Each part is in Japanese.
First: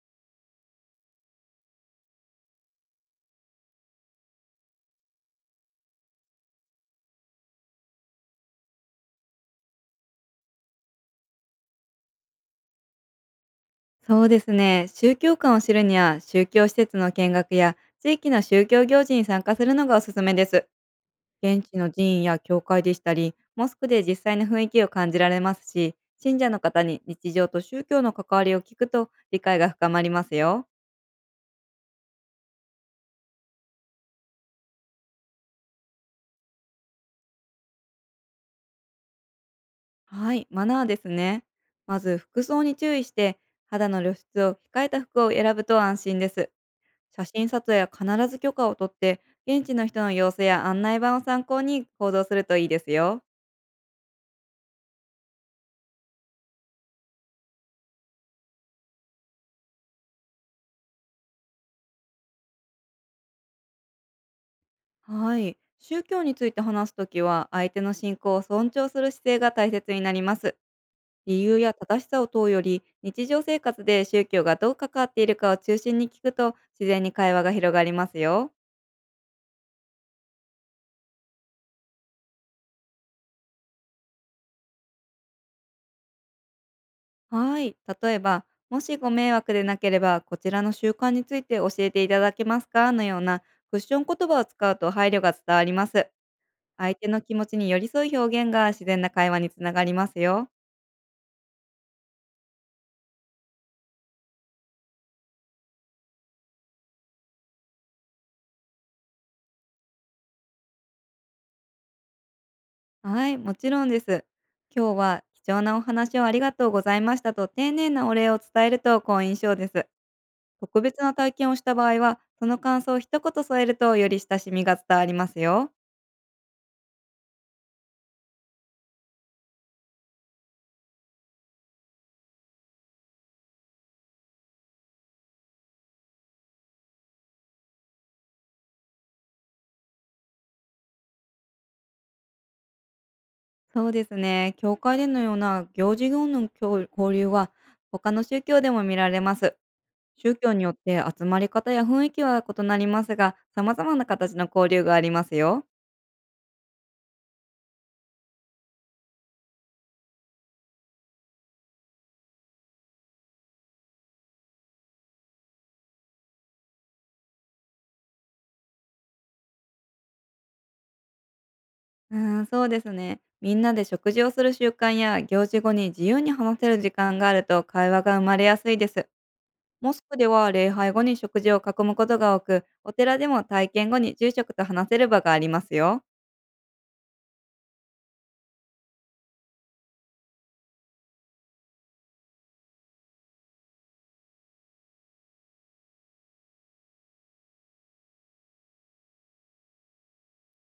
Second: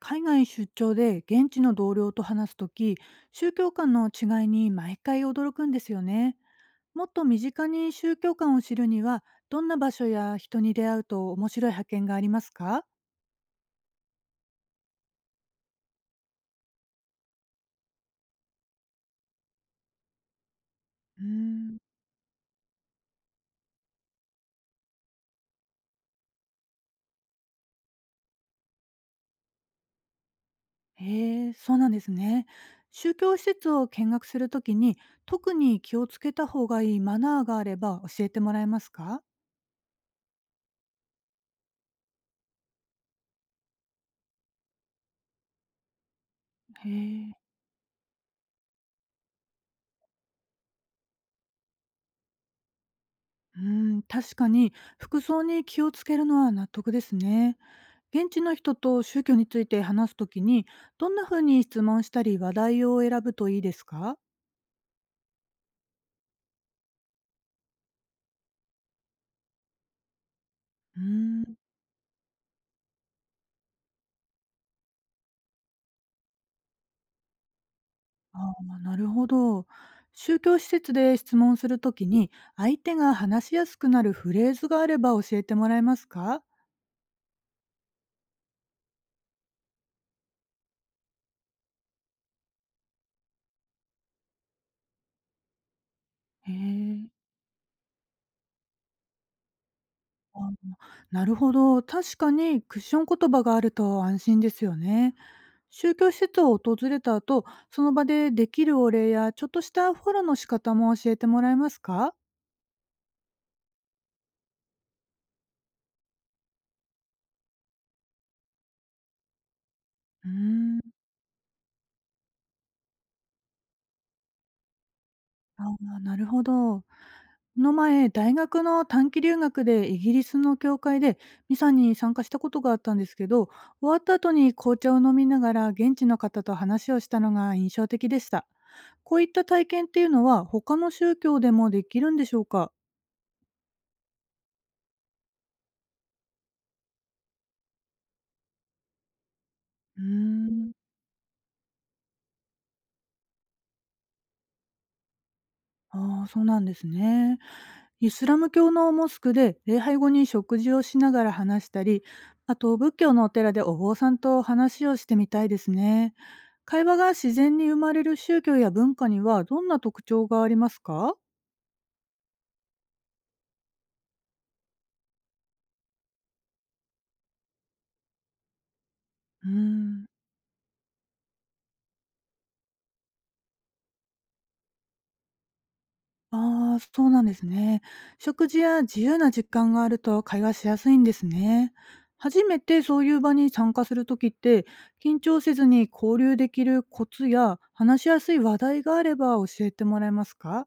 海外出張で現地の同僚と話すとき、宗教観の違いに毎回驚くんですよね。もっと身近に宗教観を知るには、どんな場所や人に出会うと面白い発見がありますか？そうですね。宗教観を知るには、宗教施設の見学や地域の宗教行事に参加するのがおすすめです。うー現地んの寺院や教会でしたり、モスクで実際の雰囲気を感じられますし、信者の方に日常と宗教の関わりを聞くと理解が深まりますよ。へえ、そうなんですね。宗教施設を見学するときに、特に気をつけた方がいいマナーがあれば教えてもらえますか？はい、マナーですね。まず服装に注意して、肌の露出を控えた服を選ぶと安心です。へ写え。真撮影は必ず許可を取って、現地の人の様子や案内板を参考に行動するといいですよ。うん、確かに服装に気をつけるのは納得ですね。現地の人と宗教について話すときに、どんなふうに質問したり話題を選ぶといいですか？はい。宗教について話すときは、相手の信仰を尊重する姿勢が大切になります。うー理ん、由や正しさを問うより、日常生活で宗教がどう関わっているかを中心に聞くと、自然に会話が広がりますあよ。あ、なるほど。宗教施設で質問するときに、相手が話しやすくなるフレーズがあれば教えてもらえますか？はい。例えば、もしご迷惑でなければ、こちらの習慣について教えていただけますかのようなクッション言葉を使うと配慮が伝わります。へ相手え。の気持ちに寄り添う表現が自然な会話につながりますあ、よ。なるほど。確かにクッション言葉があると安心ですよね。宗教施設を訪れた後、その場でできるお礼やちょっとしたフォローの仕方も教えてもらえますか？はい、もちろんです。今日は貴重なお話をありがとうございましたと丁寧なお礼を伝えると好印象です。うーん特別な体験をした場合は、その感想を一言添えるとより親しみが伝わりますあよ。あ、なるほど。この前、大学の短期留学でイギリスの教会でミサに参加したことがあったんですけど、終わった後に紅茶を飲みながら現地の方と話をしたのが印象的でした。こういった体験っていうのは他の宗教でもできるんでしょうか？そうですね。教会でのような行事業の交流は、他の宗教でも見られます。うー宗教によん。って集まり方や雰囲気は異なりますが、様々な形の交流がありますよ。ああ、そうなんですね。イスラム教のモスクで礼拝後に食事をしながら話したり、あと仏教のお寺でお坊さんと話をしてみたいですね。会話が自然に生まれる宗教や文化にはどんな特徴がありますか？そうですね。みんなで食事をする習慣や行事後に自由に話せる時間があると会話が生まれやすいです。うーモスん、クでは礼拝後に食事を囲むことが多く、お寺でも体験後に住職と話せる場がありますよ。ああそうなんですね。食事や自由な時間があると会話しやすいんですね。初めてそういう場に参加するときって、緊張せずに交流できるコツや話しやすい話題があれば教えてもらえますか？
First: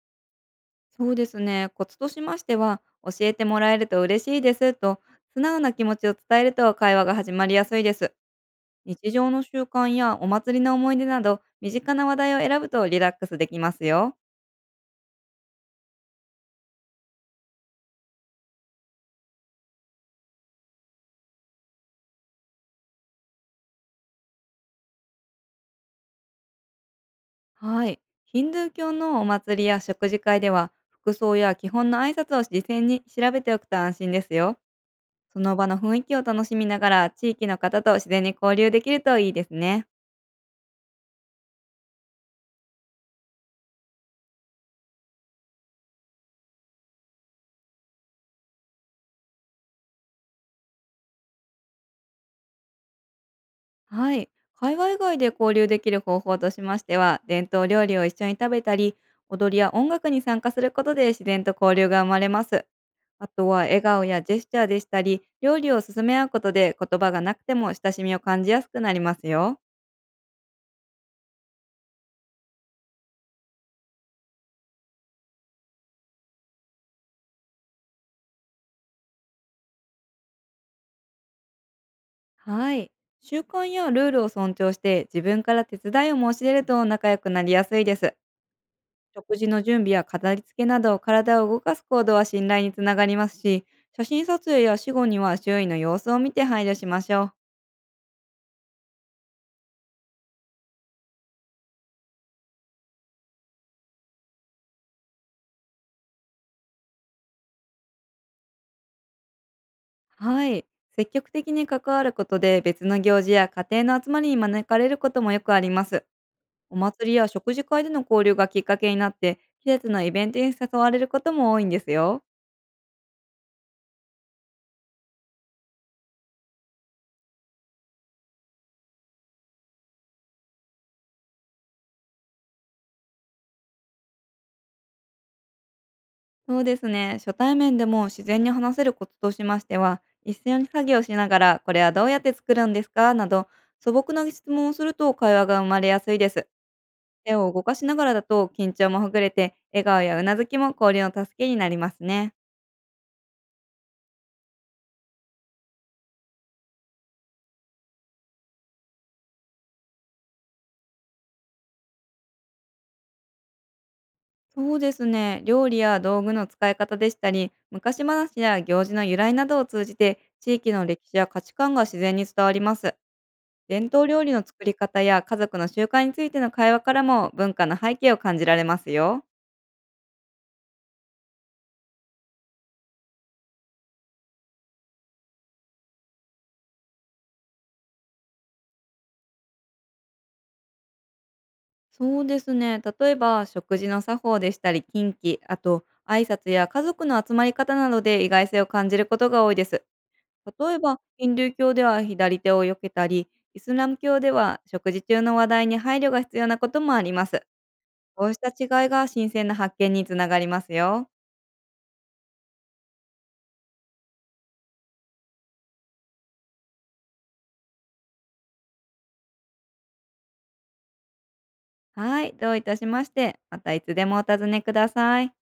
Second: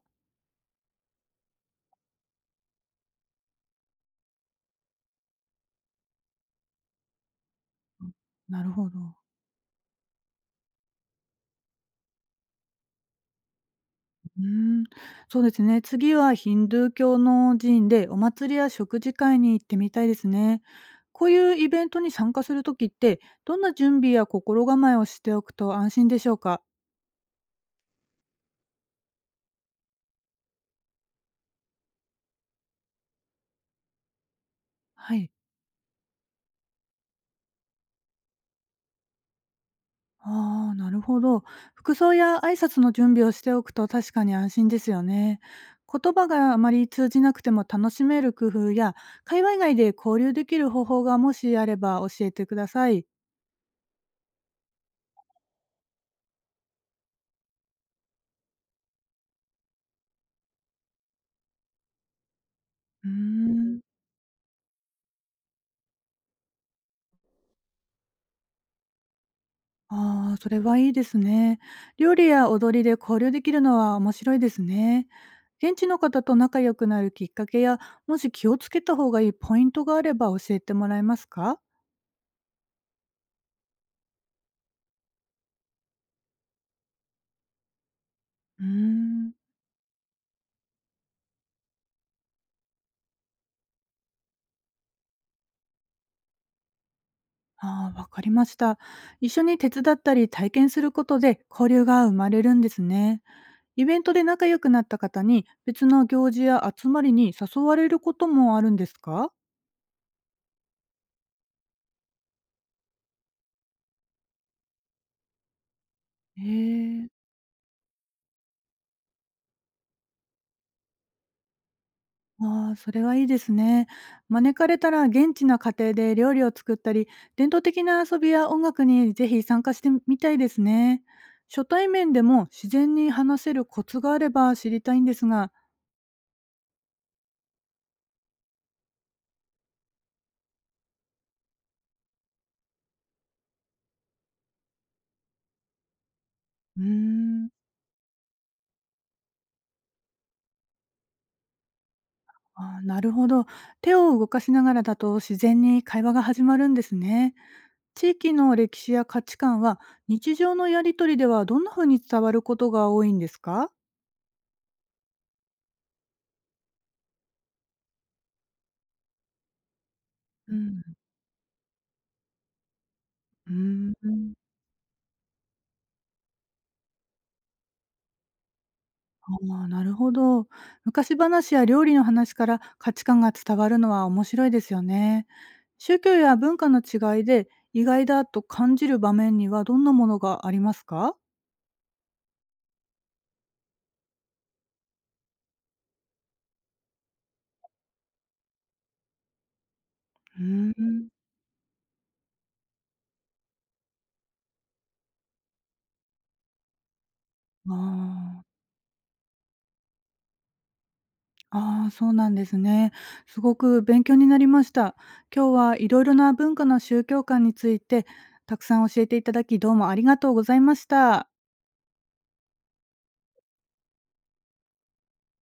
そうですね。コツとしましては、教えてもらえると嬉しいですと、素直な気持ちを伝えると会話が始まりやすいです。なるほ日ど。常の習慣やお祭りの思い出など、身近な話題を選ぶとリラックスできますよ。うーん、そうですね。次はヒンドゥー教の寺院でお祭りや食事会に行ってみたいですね。こういうイベントに参加するときって、どんな準備や心構えをしておくと安心でしょうか？はい。ヒンドゥー教のお祭りや食事会では、服装や基本の挨拶を事前に調べておくと安心ですよ。はい。その場の雰囲気を楽しみながら、地域の方と自然に交流できるといいですね。ああ、なるほど。服装や挨拶の準備をしておくと確かに安心ですよね。言葉があまり通じなくても楽しめる工夫や、会話以外で交流できる方法がもしあれば教えてください。はい。会話以外で交流できる方法としましては、伝統料理を一緒に食べたり、踊りや音楽に参加することで自然と交流が生まれます。うーあとはん。笑顔やジェスチャーでしたり、料理を勧め合うことで言葉がなくても親しみを感じやすくなりますよ。ああ、それはいいですね。料理や踊りで交流できるのは面白いですね。現地の方と仲良くなるきっかけや、もし気をつけた方がいいポイントがあれば教えてもらえますか？はい。習慣やルールを尊重して自分から手伝いを申し出ると仲良くなりやすいです。うーん。食事の準備や飾り付けなど体を動かす行動は信頼につながりますし、写真撮影や死後には周囲の様子を見て配慮しましょう。ああ、わかりました。一緒に手伝ったり体験することで交流が生まれるんですね。イベントで仲良くなった方に別の行事や集まりに誘われることもあるんですか？はい。積極的に関わることで別の行事や家庭の集まりに招かれることもよくあります。へおえ。祭りや食事会での交流がきっかけになって、季節のイベントに誘われることも多いんですよ。ああ、それはいいですね。招かれたら現地の家庭で料理を作ったり、伝統的な遊びや音楽にぜひ参加してみたいですね。初対面でも自然に話せるコツがあれば知りたいんですが、そうですね。初対面でも自然に話せるコツとしましては、一緒に作業しながら、これはどうやって作るんですかなど、素朴な質問をすると会話が生まれやすいです。うー手ん、を動かしながらだと緊張もほぐれて、笑顔やうなずきも交流の助けになりますね。あーなるほど。手を動かしながらだと自然に会話が始まるんですね。地域の歴史や価値観は日常のやりとりではどんなふうに伝わることが多いんですか？そうですね。料理や道具の使い方でしたり、昔話や行事の由来などを通じて、う地域ん、の歴史や価値観が自然に伝わります。う伝ー統料理ん。の作り方や家族の習慣についての会話からも文化の背景を感じられますよ。ああ、なるほど。昔話や料理の話から価値観が伝わるのは面白いですよね。宗教や文化の違いで意外だと感じる場面にはどんなものがありますか？そうですね。例えば、食事の作法でしたり、近畿、あと、挨拶や家族の集まり方などで意外性を感じることが多いです。うー例えば、ん。ヒンドゥー教では左手を避けたり、イスラム教では食事中の話題に配慮が必要なこともあります。あこうしあ。た違いが新鮮な発見につながりますよ。ああ、そうなんですね。すごく勉強になりました。今日はいろいろな文化の宗教観についてたくさん教えていただきどうもありがとうございました。はい、どういたしまして。またいつでもお尋ねください。